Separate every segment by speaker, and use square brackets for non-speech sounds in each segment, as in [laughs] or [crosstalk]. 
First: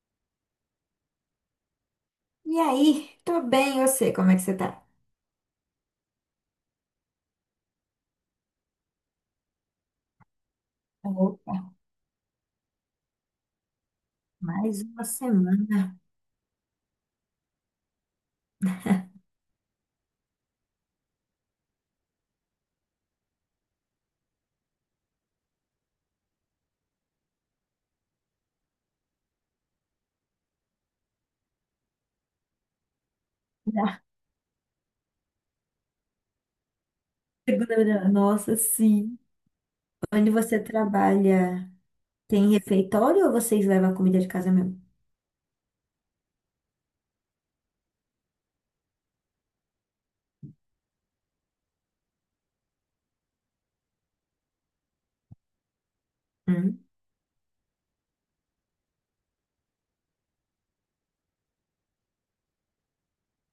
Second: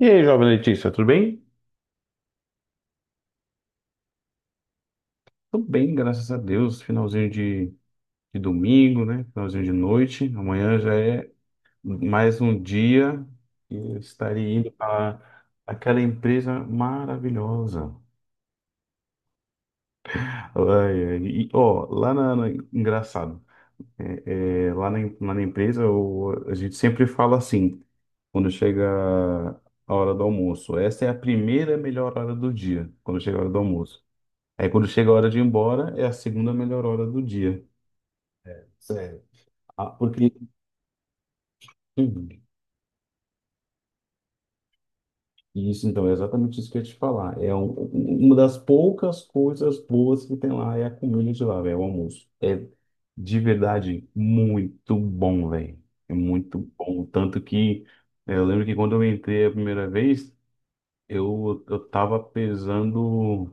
Speaker 1: E aí, jovem Letícia, tudo bem?
Speaker 2: E aí, tô bem, eu sei como é que você tá?
Speaker 1: Tudo bem, graças a Deus. Finalzinho de domingo, né? Finalzinho de noite. Amanhã já é
Speaker 2: Opa,
Speaker 1: mais um dia que eu estarei indo
Speaker 2: mais uma
Speaker 1: para
Speaker 2: semana.
Speaker 1: aquela empresa maravilhosa.
Speaker 2: [laughs]
Speaker 1: Ai, ai, e, ó, engraçado, lá na empresa a gente sempre fala assim. Quando chega a hora do almoço, essa é a primeira melhor hora do dia, quando chega a hora do
Speaker 2: Da
Speaker 1: almoço. Aí quando chega a hora de ir embora, é a segunda melhor hora do dia.
Speaker 2: segunda, nossa, sim.
Speaker 1: Sério. Ah,
Speaker 2: Onde
Speaker 1: porque.
Speaker 2: você trabalha,
Speaker 1: Uhum.
Speaker 2: tem refeitório ou vocês levam a comida de casa mesmo?
Speaker 1: Isso, então, é exatamente isso que eu ia te falar. É uma das poucas coisas boas que tem lá é a comida de lá, velho, o almoço. É de verdade muito bom, velho. É muito
Speaker 2: Hum,
Speaker 1: bom. Tanto que eu lembro que quando eu entrei a primeira vez, eu tava pesando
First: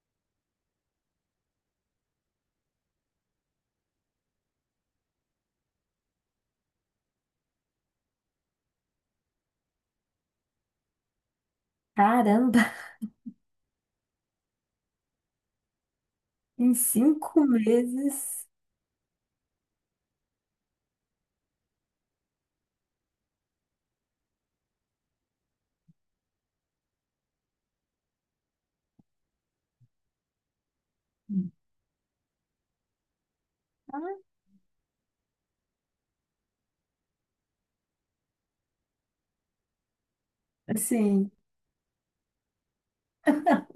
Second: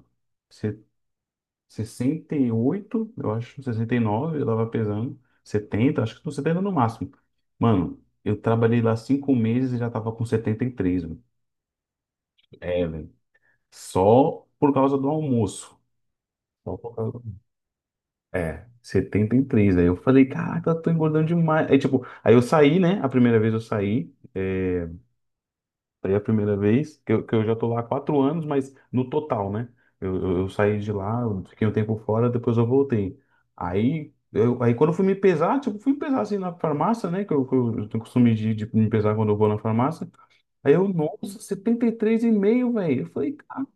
Speaker 1: 68, eu acho, 69, eu tava pesando, 70, acho que tô 70 no máximo. Mano, eu trabalhei lá 5 meses e já tava com 73, mano.
Speaker 2: caramba. [laughs]
Speaker 1: É, velho. Só por causa do almoço.
Speaker 2: Em
Speaker 1: Só por causa do.
Speaker 2: 5 meses,
Speaker 1: É, 73. Aí eu falei, caraca, eu tô engordando demais. Aí, tipo, aí eu saí, né? A primeira vez eu saí. É, foi a primeira vez que eu já tô lá há 4 anos, mas no total, né? Eu saí de lá, eu fiquei um tempo fora, depois eu voltei. Aí quando eu fui me pesar, tipo, fui me pesar assim na farmácia, né? Que eu tenho costume de me pesar quando eu vou na farmácia. Aí
Speaker 2: assim,
Speaker 1: nossa, 73,5, velho. Eu falei, cara,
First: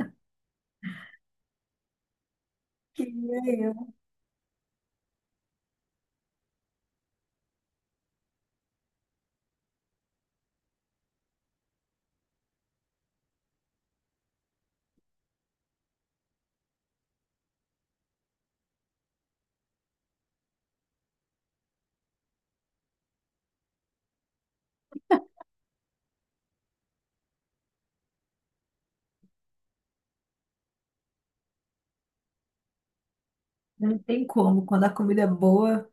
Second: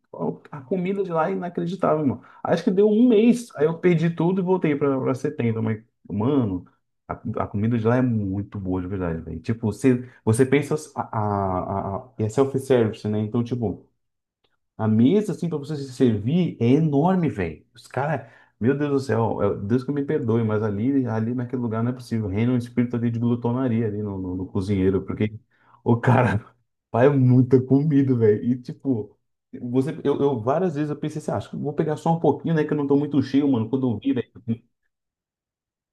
Speaker 1: a comida de lá é inacreditável, mano. Acho que deu um mês. Aí
Speaker 2: queria
Speaker 1: eu
Speaker 2: eu.
Speaker 1: perdi tudo e voltei pra 70. Mas, mano, a, a comida de lá é muito boa, de verdade, velho. Tipo, você pensa. E é self-service, né? Então, tipo, a mesa, assim, pra você se servir é enorme, velho. Os caras, meu Deus do céu, Deus que me perdoe, mas ali naquele lugar não é possível. Reina um espírito ali de glutonaria ali no cozinheiro, porque o cara [laughs] faz muita comida, velho. E tipo, eu várias vezes eu pensei assim, ah, acho que eu vou pegar só um pouquinho, né, que eu não tô muito cheio, mano. Quando
Speaker 2: Não
Speaker 1: eu vi,
Speaker 2: tem
Speaker 1: velho.
Speaker 2: como, quando a comida é boa.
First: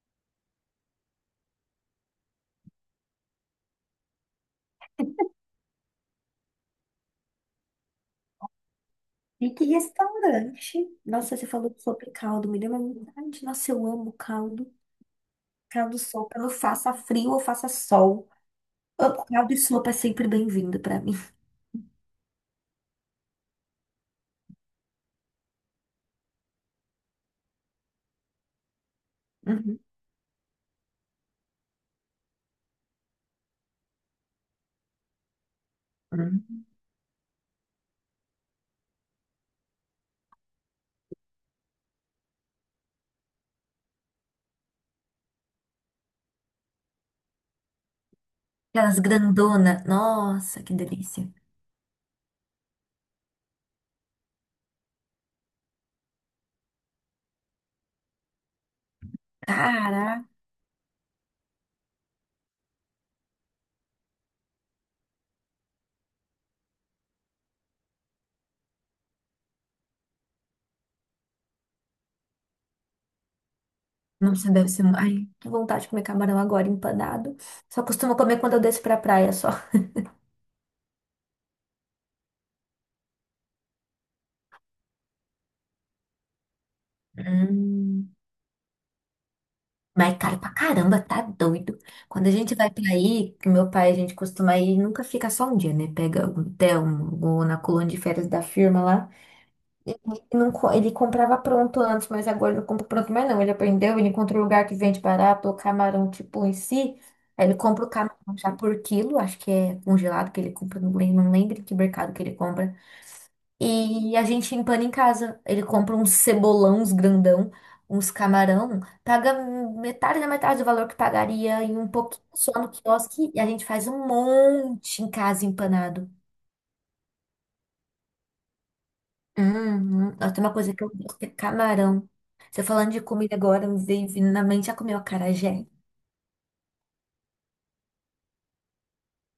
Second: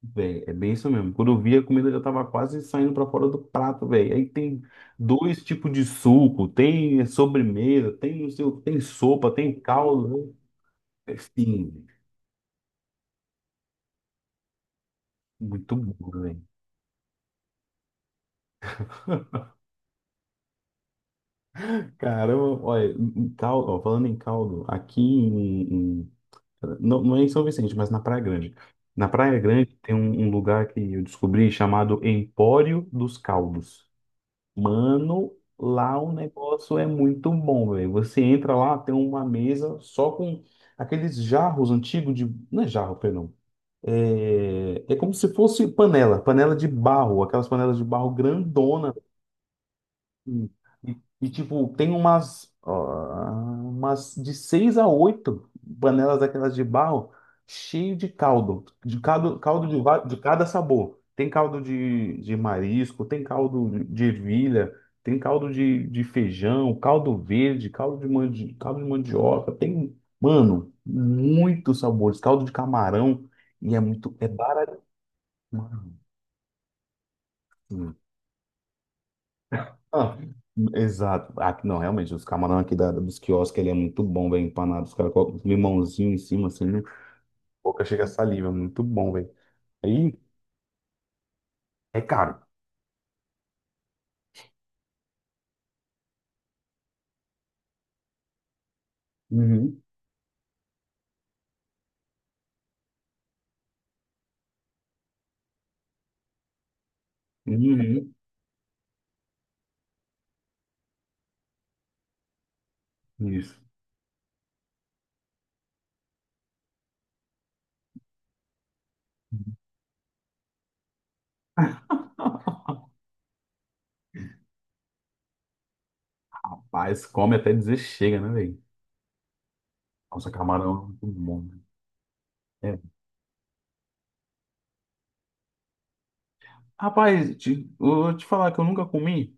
Speaker 1: Véi, é bem isso mesmo. Quando eu vi, a comida já tava quase saindo pra fora do prato, velho. Aí tem dois tipos de suco, tem sobremesa, tem, não sei, tem sopa,
Speaker 2: E
Speaker 1: tem
Speaker 2: que
Speaker 1: caldo.
Speaker 2: restaurante?
Speaker 1: Né? É.
Speaker 2: Nossa, você falou
Speaker 1: Sim,
Speaker 2: sobre caldo, me deu uma vontade. Nossa, eu amo caldo.
Speaker 1: muito bom,
Speaker 2: Caldo sol,
Speaker 1: velho.
Speaker 2: quando faça frio ou faça sol. Ô, caldo e sopa é sempre bem-vindo pra mim.
Speaker 1: Caramba, olha, em caldo, ó, falando em caldo, aqui não, não é em São Vicente, mas na Praia Grande. Na Praia Grande
Speaker 2: Uhum.
Speaker 1: tem um lugar que eu descobri chamado Empório dos Caldos. Mano, lá o
Speaker 2: Uhum.
Speaker 1: negócio é muito bom, velho. Você entra lá, tem uma mesa só com aqueles jarros antigos de. Não é jarro, perdão. É como se fosse panela, panela de barro, aquelas panelas de barro grandona,
Speaker 2: Aquelas grandona.
Speaker 1: e,
Speaker 2: Nossa, que delícia.
Speaker 1: tipo, tem umas de seis a oito panelas daquelas de barro cheio de caldo, de
Speaker 2: Cara,
Speaker 1: cada sabor. Tem caldo de marisco, tem caldo de ervilha, tem caldo de feijão, caldo verde, caldo de mandioca, tem, mano, muitos sabores, caldo de camarão, e é
Speaker 2: nossa, deve
Speaker 1: barato.
Speaker 2: ser. Ai, que vontade de comer camarão agora empanado. Só costumo comer quando eu desço pra praia só.
Speaker 1: Ah, exato. Ah, não, realmente, os camarão aqui dos quiosques, ele é muito bom, velho, empanado. Os caras colocam um limãozinho em cima, assim, né? Boca chega a
Speaker 2: Hum.
Speaker 1: saliva, é muito bom, velho.
Speaker 2: Mas é
Speaker 1: Aí,
Speaker 2: caro pra caramba, tá doido.
Speaker 1: é
Speaker 2: Quando a
Speaker 1: caro.
Speaker 2: gente vai pra aí, que meu pai, a gente costuma ir, nunca fica só um dia, né? Pega um hotel, ou na colônia de férias da firma lá.
Speaker 1: Uhum.
Speaker 2: Ele, não co- ele comprava pronto antes, mas agora ele não compra pronto mais não. Ele aprendeu, ele encontrou um lugar que vende barato, o camarão tipo em si. Aí ele compra o
Speaker 1: Uhum.
Speaker 2: camarão já por quilo, acho que é congelado que ele compra, não lembro, não lembro que mercado que ele compra.
Speaker 1: Isso.
Speaker 2: E a gente empana em casa. Ele compra uns cebolão, uns grandão, uns camarão, paga metade da metade do valor que pagaria e um pouquinho só no
Speaker 1: [laughs]
Speaker 2: quiosque. E a gente faz um monte em casa empanado.
Speaker 1: Mas come até dizer chega, né, velho?
Speaker 2: Uhum.
Speaker 1: Nossa,
Speaker 2: Nossa, tem uma coisa que eu
Speaker 1: camarão é
Speaker 2: gosto,
Speaker 1: muito
Speaker 2: que é
Speaker 1: bom, né?
Speaker 2: camarão. Você
Speaker 1: É.
Speaker 2: falando de comida agora, me veio vindo na mente, já comeu acarajé?
Speaker 1: Rapaz, eu vou te falar que eu nunca comi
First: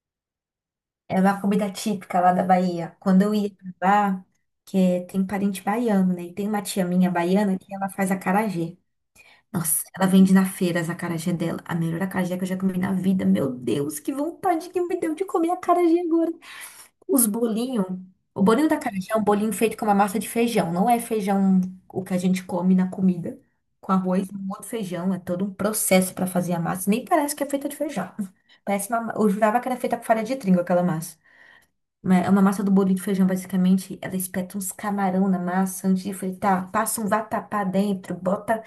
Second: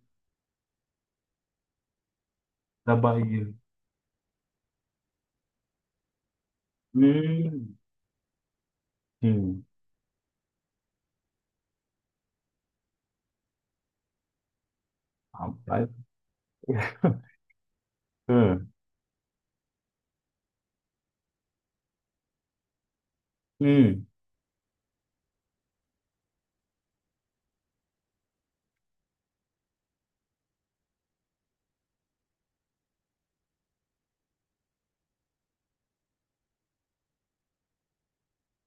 Speaker 2: É uma comida típica lá da
Speaker 1: da
Speaker 2: Bahia. Quando eu ia
Speaker 1: Bahia.
Speaker 2: pra lá, que é- tem parente baiano, né? E tem uma tia minha baiana que
Speaker 1: Hum,
Speaker 2: ela faz acarajé.
Speaker 1: hum.
Speaker 2: Nossa, ela vende na feira as acarajé dela. A melhor acarajé que eu já comi na vida. Meu Deus, que vontade que me deu de comer
Speaker 1: Rapaz.
Speaker 2: acarajé agora. Os bolinhos. O bolinho
Speaker 1: Hum.
Speaker 2: da acarajé é um bolinho feito com uma massa de feijão. Não é feijão o que a gente come na comida. Com
Speaker 1: Hum.
Speaker 2: arroz e um outro feijão. É todo um processo para fazer a massa. Nem parece que é feita de feijão. [laughs] Parece uma... Eu jurava que era feita com farinha de trigo aquela massa. Mas é uma massa do bolinho de feijão, basicamente. Ela espeta uns camarão na massa antes de fritar. Passa um vatapá dentro. Bota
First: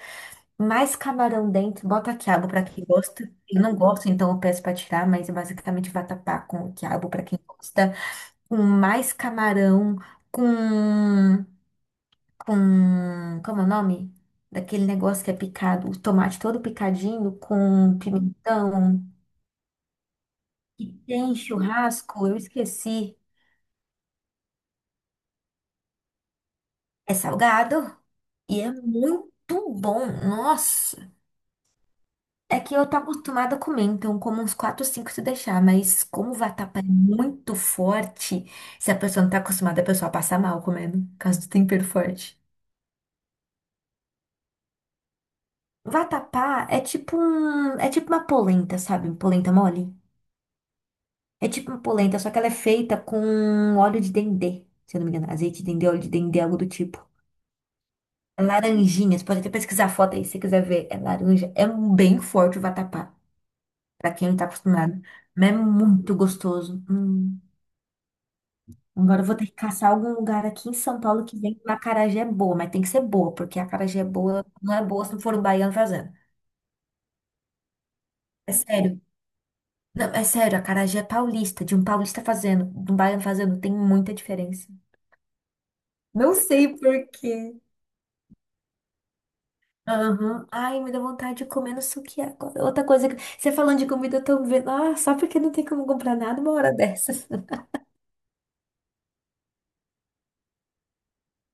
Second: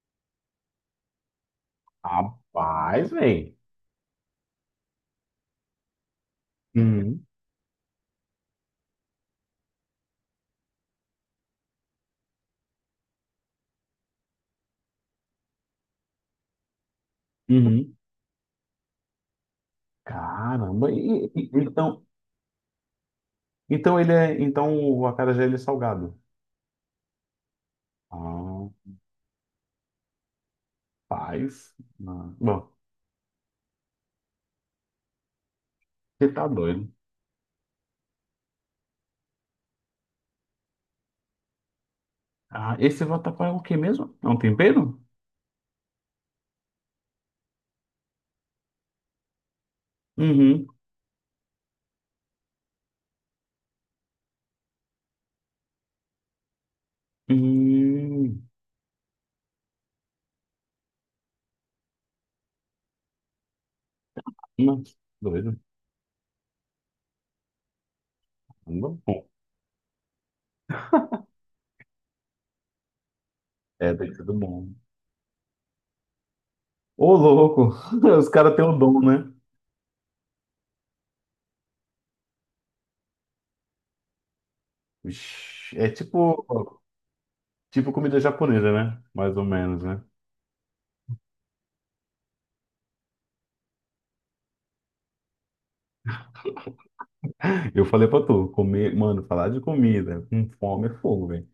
Speaker 2: mais camarão dentro. Bota quiabo para quem
Speaker 1: Rapaz,
Speaker 2: gosta.
Speaker 1: velho.
Speaker 2: Eu não gosto, então eu peço para tirar. Mas é basicamente vatapá com quiabo para
Speaker 1: Uhum.
Speaker 2: quem gosta com mais camarão, com, como é o nome? Daquele negócio que é picado, o tomate todo picadinho
Speaker 1: Uhum.
Speaker 2: com pimentão, que
Speaker 1: Caramba,
Speaker 2: tem
Speaker 1: então,
Speaker 2: churrasco, eu esqueci.
Speaker 1: então ele é, então o acarajé ele é salgado.
Speaker 2: É salgado e
Speaker 1: Ah,
Speaker 2: é muito bom, nossa.
Speaker 1: paz. Mano.
Speaker 2: É
Speaker 1: Bom,
Speaker 2: que eu tô acostumada a comer, então como uns 4 5 se deixar, mas
Speaker 1: você
Speaker 2: como o
Speaker 1: tá
Speaker 2: vatapá é
Speaker 1: doido.
Speaker 2: muito forte, se a pessoa não tá acostumada, a pessoa passa mal comendo, por causa do tempero forte.
Speaker 1: Ah, esse vatapá é o quê mesmo? É um tempero?
Speaker 2: Vatapá é tipo é tipo uma polenta, sabe? Um polenta mole.
Speaker 1: Uhum.
Speaker 2: É tipo uma polenta, só que ela é feita com óleo de dendê, se eu não me engano. Azeite de dendê, óleo de dendê, algo do tipo. É
Speaker 1: Hum,
Speaker 2: laranjinha, você pode até pesquisar a foto aí se você quiser ver. É laranja. É um bem forte o vatapá, pra quem não tá
Speaker 1: nossa,
Speaker 2: acostumado. Mas é
Speaker 1: doido.
Speaker 2: muito gostoso. Hum.
Speaker 1: Não.
Speaker 2: Agora
Speaker 1: Bom,
Speaker 2: eu vou ter que caçar algum lugar aqui em São Paulo que vem com acarajé boa, mas tem que ser boa, porque a
Speaker 1: é,
Speaker 2: acarajé
Speaker 1: tem sido
Speaker 2: boa
Speaker 1: bom.
Speaker 2: não é boa se não for o baiano fazendo.
Speaker 1: Ô, louco, [laughs] os
Speaker 2: É
Speaker 1: caras têm o dom,
Speaker 2: sério.
Speaker 1: né?
Speaker 2: Não, é sério, acarajé é paulista, de um paulista fazendo, de um baiano fazendo, tem muita diferença.
Speaker 1: Ixi, é tipo,
Speaker 2: Não sei por quê.
Speaker 1: tipo comida japonesa, né? Mais ou menos, né?
Speaker 2: Aham. Ai, me dá vontade de comer no suki agora. Outra coisa que. Você falando de comida, eu tô vendo. Ah, só porque não tem como comprar nada uma hora dessas. [laughs]
Speaker 1: Eu falei pra tu, comer, mano, falar de comida com fome é fogo, velho.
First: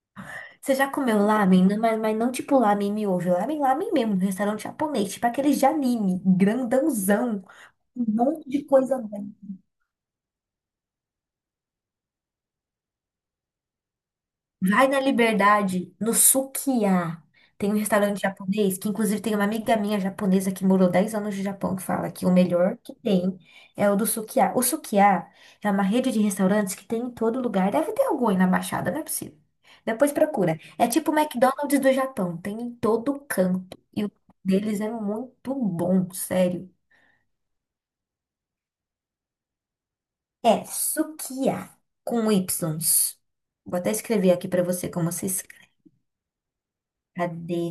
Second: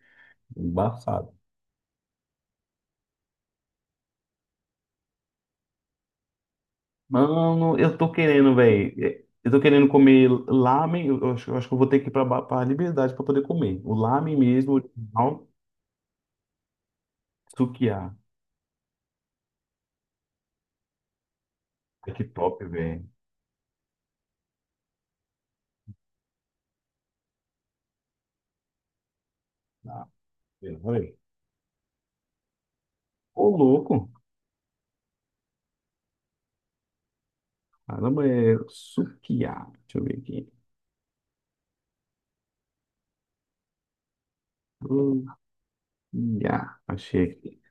Speaker 2: Você já comeu
Speaker 1: Embaçado.
Speaker 2: lamen? Não. Mas não tipo lamen miojo. Lamen, lamen mesmo. Restaurante japonês. Tipo aqueles de anime. Grandãozão.
Speaker 1: Mano, eu
Speaker 2: Um
Speaker 1: tô
Speaker 2: monte
Speaker 1: querendo,
Speaker 2: de
Speaker 1: velho.
Speaker 2: coisa.
Speaker 1: Eu tô querendo comer lamen. Eu acho que eu vou ter que ir pra Liberdade pra poder comer. O lamen mesmo,
Speaker 2: Vai na
Speaker 1: original,
Speaker 2: Liberdade, no Sukiá. Tem um
Speaker 1: Sukiá.
Speaker 2: restaurante japonês, que inclusive tem uma amiga minha japonesa que morou 10 anos no Japão, que fala
Speaker 1: Ai, que
Speaker 2: que o
Speaker 1: top,
Speaker 2: melhor que
Speaker 1: velho.
Speaker 2: tem é o do Sukiá. O Sukiá é uma rede de restaurantes que tem em todo lugar. Deve ter algum aí na Baixada, não é possível.
Speaker 1: Ah,
Speaker 2: Depois procura.
Speaker 1: pera,
Speaker 2: É tipo
Speaker 1: peraí.
Speaker 2: o McDonald's do Japão, tem em todo
Speaker 1: Ô,
Speaker 2: canto. E
Speaker 1: louco.
Speaker 2: o deles é muito bom, sério.
Speaker 1: Caramba, é Sukiá. Deixa eu ver aqui.
Speaker 2: É Sukiá, com Y. Vou até escrever aqui pra você como se escreve.
Speaker 1: Sukiá. Achei aqui.
Speaker 2: Cadê?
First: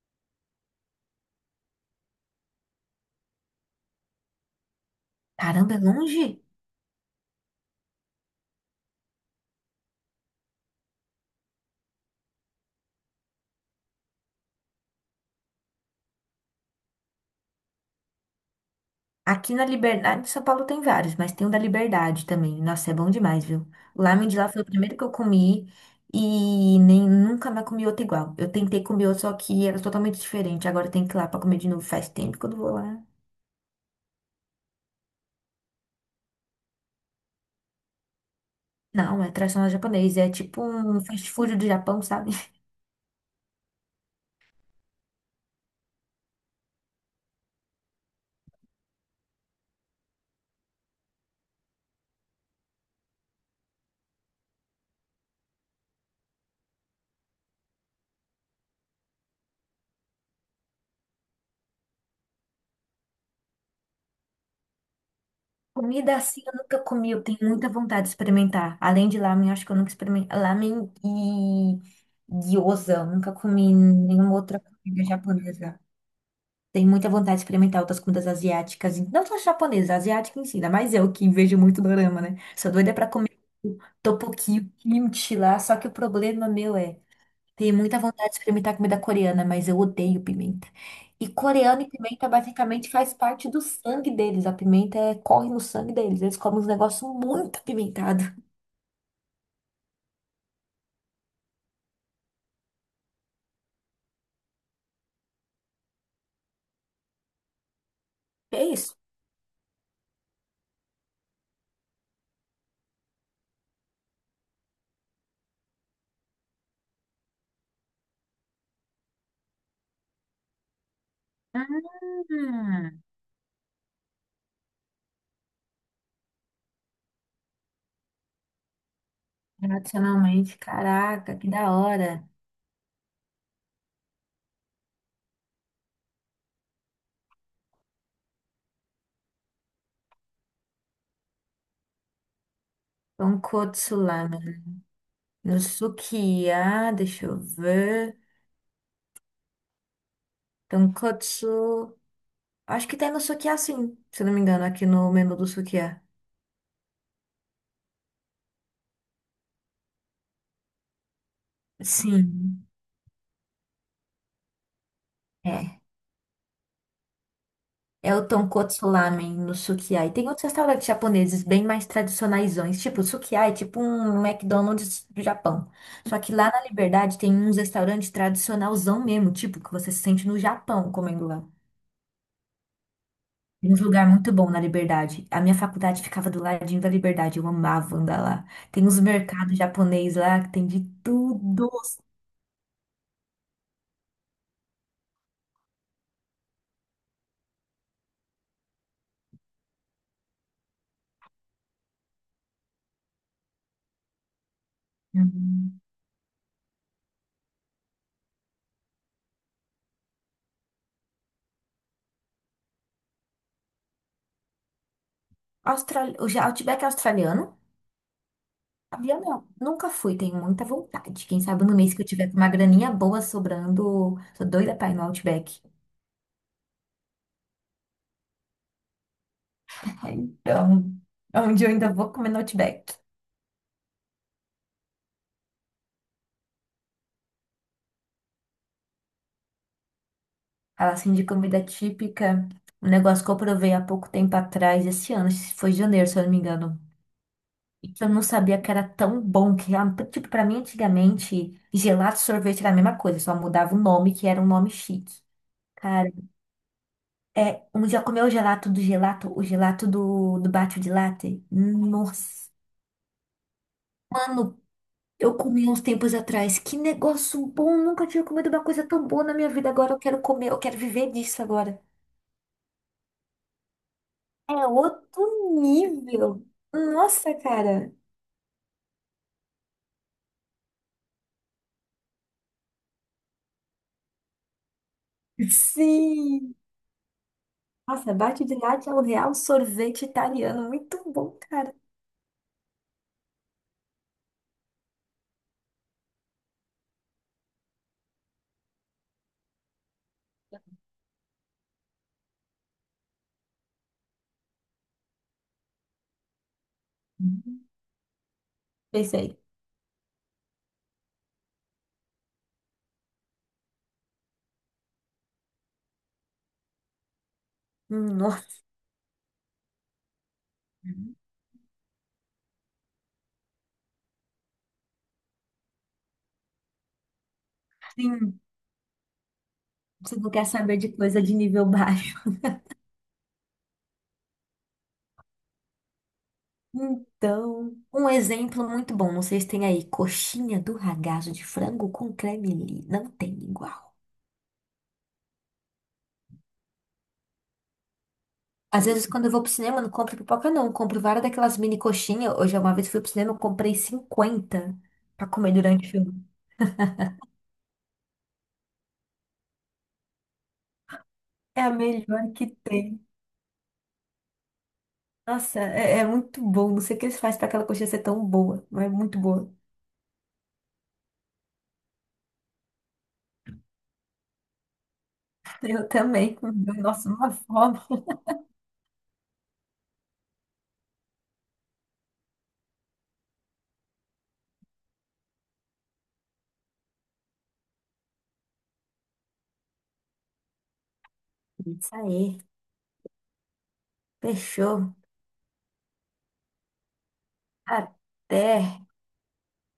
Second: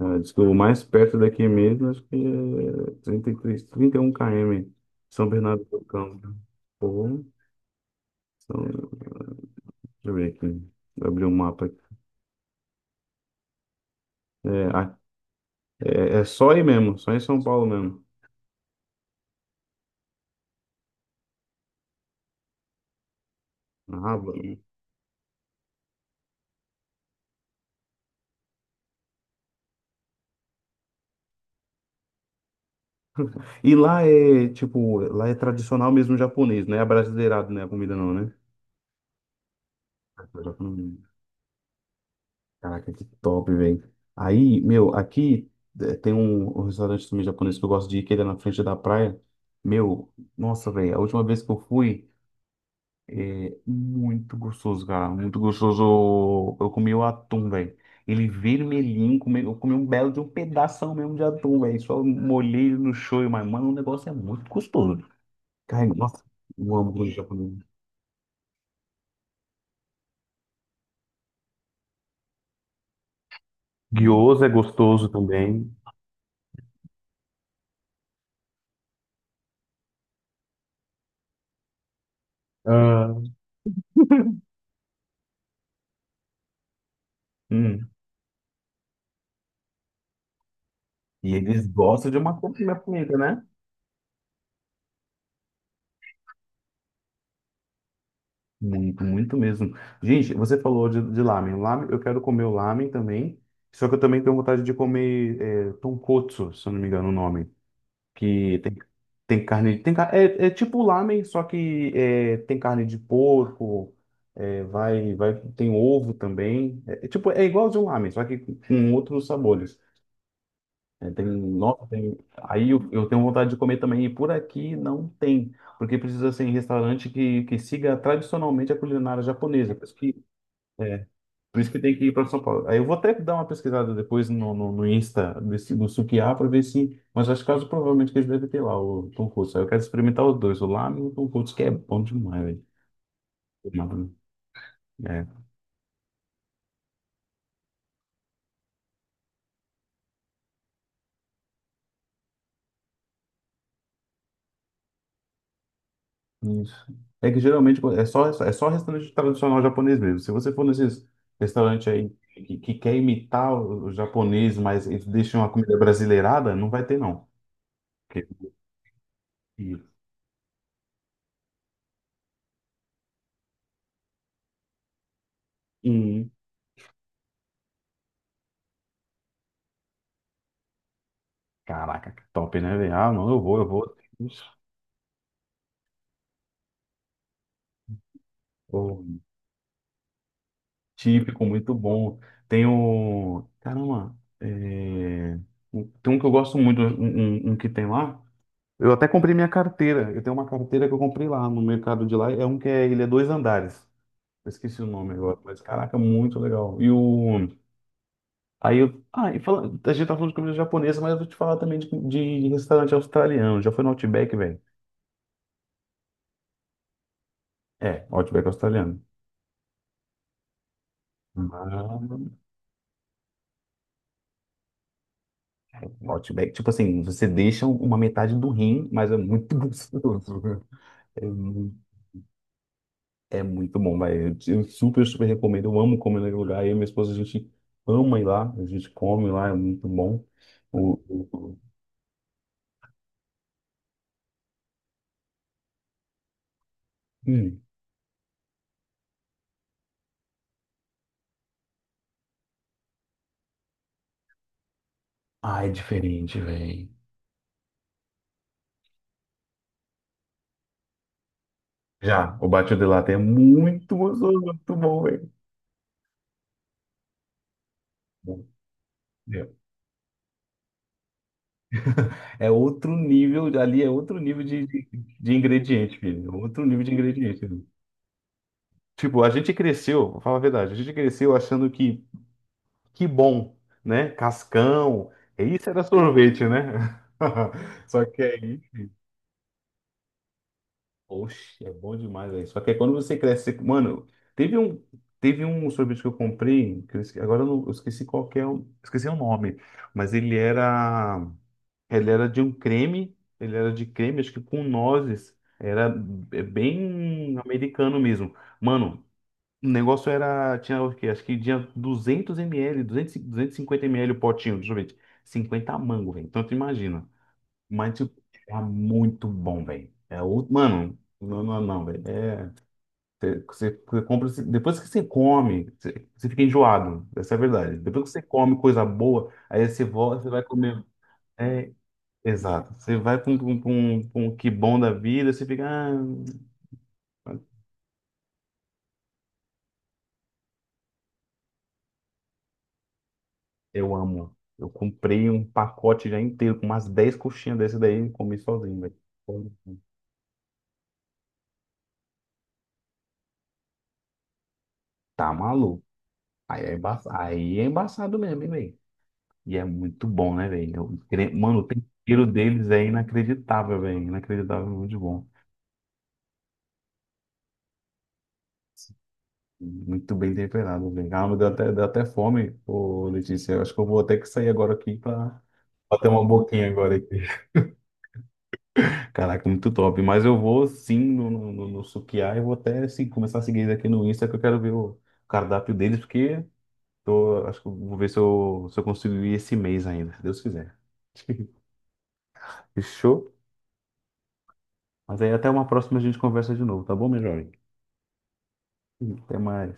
Speaker 1: Ah, diz que o mais perto daqui mesmo, acho que é 33, 31 km. São Bernardo
Speaker 2: Caramba, é
Speaker 1: do
Speaker 2: longe?
Speaker 1: Campo. Pô, deixa eu ver aqui. Vou abrir o um mapa aqui. É, é só aí mesmo, só em São Paulo mesmo.
Speaker 2: Aqui na Liberdade, em São Paulo tem vários, mas tem o da Liberdade também. Nossa, é bom demais, viu? O
Speaker 1: Ah,
Speaker 2: lamen de lá
Speaker 1: mano.
Speaker 2: foi o primeiro que eu comi e nem nunca mais comi outro igual. Eu tentei comer outro, só que era totalmente diferente. Agora eu tenho que ir lá pra comer de novo. Faz tempo que eu não vou lá.
Speaker 1: E lá é, tipo, lá é tradicional mesmo japonês, não é abrasileirado, né? A comida não, né?
Speaker 2: Não, é tradicional japonês, é tipo um
Speaker 1: Hum.
Speaker 2: fast food do Japão, sabe? [laughs]
Speaker 1: Caraca, que top, velho. Aí, meu, aqui tem um restaurante também japonês que eu gosto de ir, que ele é na frente da praia. Meu, nossa, velho, a última vez que eu fui. É muito gostoso, cara. Muito gostoso. Eu comi o atum, velho. Ele vermelhinho, eu comi um belo de um pedação mesmo de atum, velho. Só molhei no shoyu, mas, mano, o negócio é muito gostoso. Cara,
Speaker 2: Comida
Speaker 1: nossa,
Speaker 2: assim eu
Speaker 1: eu
Speaker 2: nunca
Speaker 1: amo
Speaker 2: comi,
Speaker 1: comida
Speaker 2: eu tenho
Speaker 1: japonesa.
Speaker 2: muita vontade de experimentar. Além de lamen, acho que eu nunca experimentei. Lamen e gyoza, eu nunca comi nenhuma
Speaker 1: Gyoza é
Speaker 2: outra comida
Speaker 1: gostoso também.
Speaker 2: japonesa. Tenho muita vontade de experimentar outras comidas asiáticas, e não só japonesa, asiática em si, ainda mais eu que vejo muito dorama, né? Sou doida pra
Speaker 1: Ah,
Speaker 2: comer o tteokbokki, o kimchi lá, só que o problema meu é, tenho
Speaker 1: hum.
Speaker 2: muita vontade de experimentar comida coreana, mas eu odeio pimenta. E
Speaker 1: E eles
Speaker 2: coreano e
Speaker 1: gostam de
Speaker 2: pimenta
Speaker 1: uma comida
Speaker 2: basicamente faz
Speaker 1: bonita, né?
Speaker 2: parte do sangue deles, a pimenta corre no sangue deles, eles comem uns negócios muito apimentados.
Speaker 1: Muito, muito mesmo. Gente, você falou de lamen. Lamen, eu quero comer o lamen também. Só que eu também tenho vontade de comer é, tonkotsu, se eu não me engano o nome. Que
Speaker 2: É
Speaker 1: tem,
Speaker 2: isso.
Speaker 1: tem carne, é tipo lamen, só que tem carne de porco, vai, vai, tem ovo também, é tipo, é igual de um lamen, só que com outros sabores. É, tem, nossa, tem, aí eu,
Speaker 2: Hum,
Speaker 1: eu tenho vontade de comer também, e por aqui não tem, porque precisa ser em restaurante que siga tradicionalmente a culinária japonesa, por isso que
Speaker 2: tradicionalmente,
Speaker 1: é,
Speaker 2: caraca, que
Speaker 1: por
Speaker 2: da
Speaker 1: isso que tem que ir para
Speaker 2: hora.
Speaker 1: São Paulo. Aí eu vou até dar uma pesquisada depois no Insta do Sukiá para ver se. Mas acho que caso provavelmente que eles devem ter lá o tonkotsu. Aí eu quero experimentar os dois, o lámen e o tonkotsu que é bom demais, velho.
Speaker 2: Tonkotsu
Speaker 1: Lámen,
Speaker 2: lá.
Speaker 1: é,
Speaker 2: No Sukiá, deixa eu ver. Tonkotsu. Acho que tem no Sukiá, sim, se não me engano, aqui no menu do Sukiá.
Speaker 1: isso. É que geralmente é só restaurante tradicional japonês mesmo. Se você for nesses restaurantes aí que,
Speaker 2: Sim,
Speaker 1: que quer imitar o japonês, mas eles deixam a comida
Speaker 2: é.
Speaker 1: brasileirada, não vai ter, não.
Speaker 2: É o
Speaker 1: Porque-
Speaker 2: Tonkotsu Ramen no Sukiá. E tem outros restaurantes japoneses bem mais tradicionaisões. Tipo, o Sukiá é tipo um McDonald's do Japão. Só
Speaker 1: Hum.
Speaker 2: que lá na Liberdade tem uns restaurantes tradicionalzão mesmo, tipo, que você se sente no Japão comendo lá.
Speaker 1: Caraca, que top, né, velho? Ah, não, eu vou, eu
Speaker 2: Em um
Speaker 1: vou.
Speaker 2: lugar muito
Speaker 1: Isso.
Speaker 2: bom na Liberdade. A minha faculdade ficava do ladinho da Liberdade. Eu amava andar lá. Tem uns mercados japoneses lá que tem de
Speaker 1: Típico,
Speaker 2: tudo.
Speaker 1: muito bom. Tem o. Caramba, tem um que eu gosto muito, um que tem lá. Eu até comprei minha carteira. Eu tenho uma carteira que eu comprei lá no mercado de lá. Ele é dois andares. Eu esqueci o nome agora, mas
Speaker 2: Hum.
Speaker 1: caraca, muito legal. E o. Aí eu. Ah, e fala. A gente tá falando de comida japonesa, mas eu vou te falar também de restaurante australiano. Já foi no Outback, velho?
Speaker 2: Outback é australiano?
Speaker 1: É, Outback australiano.
Speaker 2: Havia não. Nunca fui, tenho muita vontade. Quem sabe no mês que eu tiver
Speaker 1: Mas,
Speaker 2: com uma graninha boa sobrando. Sou doida pra ir no Outback. [laughs]
Speaker 1: Outback, tipo assim, você deixa uma metade do rim, mas é muito [laughs] gostoso.
Speaker 2: Então,
Speaker 1: É,
Speaker 2: é onde eu
Speaker 1: mu-
Speaker 2: ainda vou comer no Outback.
Speaker 1: é muito bom, vai. Eu super, super recomendo. Eu amo comer naquele lugar. Eu e minha esposa, a gente ama ir lá. A gente come lá, é muito bom. O,
Speaker 2: Fala assim de
Speaker 1: o-
Speaker 2: comida típica. Um negócio que eu provei há pouco tempo atrás, esse ano, foi em janeiro, se eu não me engano,
Speaker 1: hum.
Speaker 2: e que eu não sabia que era tão bom, que ah, tipo, pra mim antigamente, gelato e sorvete era a mesma coisa, só mudava o nome, que era um nome chique.
Speaker 1: Ah, é
Speaker 2: Cara,
Speaker 1: diferente, velho.
Speaker 2: é, um dia comeu o gelato do gelato, o gelato do, do bate de latte.
Speaker 1: Já, o
Speaker 2: Nossa.
Speaker 1: Batido de latte é muito gostoso,
Speaker 2: Mano,
Speaker 1: muito bom, velho.
Speaker 2: eu comi uns tempos atrás. Que negócio bom, nunca tinha comido uma coisa tão boa na minha vida. Agora eu quero comer, eu quero viver disso agora.
Speaker 1: É outro nível, ali é outro nível
Speaker 2: É
Speaker 1: de, de,
Speaker 2: outro
Speaker 1: de ingrediente, filho. É
Speaker 2: nível.
Speaker 1: outro nível de
Speaker 2: Nossa,
Speaker 1: ingrediente, né?
Speaker 2: cara.
Speaker 1: Tipo, a gente cresceu, vou falar a verdade, a gente cresceu achando que. Que bom, né? Cascão. Isso era sorvete,
Speaker 2: Sim.
Speaker 1: né? [laughs] Só
Speaker 2: Nossa,
Speaker 1: que aí,
Speaker 2: Batigliatti é o real sorvete italiano. Muito bom,
Speaker 1: oxe, é
Speaker 2: cara.
Speaker 1: bom demais aí. Só que aí quando você cresce, mano, teve um, teve um sorvete que eu comprei, que eu agora eu, eu esqueci qual que é, esqueci o nome, mas ele era de um creme, ele era de creme, acho que com nozes. Era bem
Speaker 2: Uhum.
Speaker 1: americano mesmo. Mano,
Speaker 2: Pensei,
Speaker 1: o negócio era, tinha o quê? Acho que tinha 200 ml, 250 ml o potinho, deixa eu ver, 50 mango, velho. Então tu imagina. Mas, tipo, era
Speaker 2: nossa,
Speaker 1: muito bom, velho. É outro, mano, não, não, não, velho. É, você compra, depois que você come, você fica enjoado. Essa é a verdade. Depois que você
Speaker 2: sim,
Speaker 1: come coisa boa, aí você
Speaker 2: se
Speaker 1: volta, você
Speaker 2: você
Speaker 1: vai
Speaker 2: quer saber
Speaker 1: comer.
Speaker 2: de coisa de nível
Speaker 1: É,
Speaker 2: baixo.
Speaker 1: exato. Você vai pra um que bom da vida, você fica. Ah,
Speaker 2: Então, um exemplo muito bom, não sei se tem aí, coxinha do ragazzo de frango com creme li. Não tem igual.
Speaker 1: eu amo. Eu comprei um pacote já inteiro, com umas 10 coxinhas desse daí e comi sozinho,
Speaker 2: Às
Speaker 1: velho.
Speaker 2: vezes, quando eu vou pro cinema, eu não compro pipoca, não. Eu compro várias daquelas mini coxinhas. Hoje, uma vez fui pro cinema, eu comprei 50 pra
Speaker 1: Tá
Speaker 2: comer
Speaker 1: maluco.
Speaker 2: durante o filme.
Speaker 1: Aí é embaçado mesmo, hein, velho? E é muito bom, né, velho? Mano,
Speaker 2: É
Speaker 1: o
Speaker 2: a
Speaker 1: tempero
Speaker 2: melhor que
Speaker 1: deles é
Speaker 2: tem.
Speaker 1: inacreditável, velho. Inacreditável, muito bom.
Speaker 2: Nossa, é, é muito bom. Não sei o que eles fazem para aquela coxinha ser tão boa, mas é muito boa.
Speaker 1: Muito bem temperado, velho. Ah, me deu até, fome, ô Letícia. Eu acho que eu vou ter que sair agora aqui pra
Speaker 2: [laughs] Eu
Speaker 1: bater uma
Speaker 2: também.
Speaker 1: boquinha agora.
Speaker 2: Nossa, uma fome.
Speaker 1: Caraca, muito top. Mas eu vou sim no Sukiá e vou até assim, começar a seguir eles aqui no Insta, que eu quero ver o cardápio deles, porque acho que eu vou ver se eu consigo ir esse mês ainda, se Deus quiser. [laughs]
Speaker 2: Isso aí.
Speaker 1: Fechou?
Speaker 2: Fechou.
Speaker 1: Mas aí até uma próxima a gente conversa de novo, tá bom, meu jovem?
Speaker 2: Até.
Speaker 1: Até mais.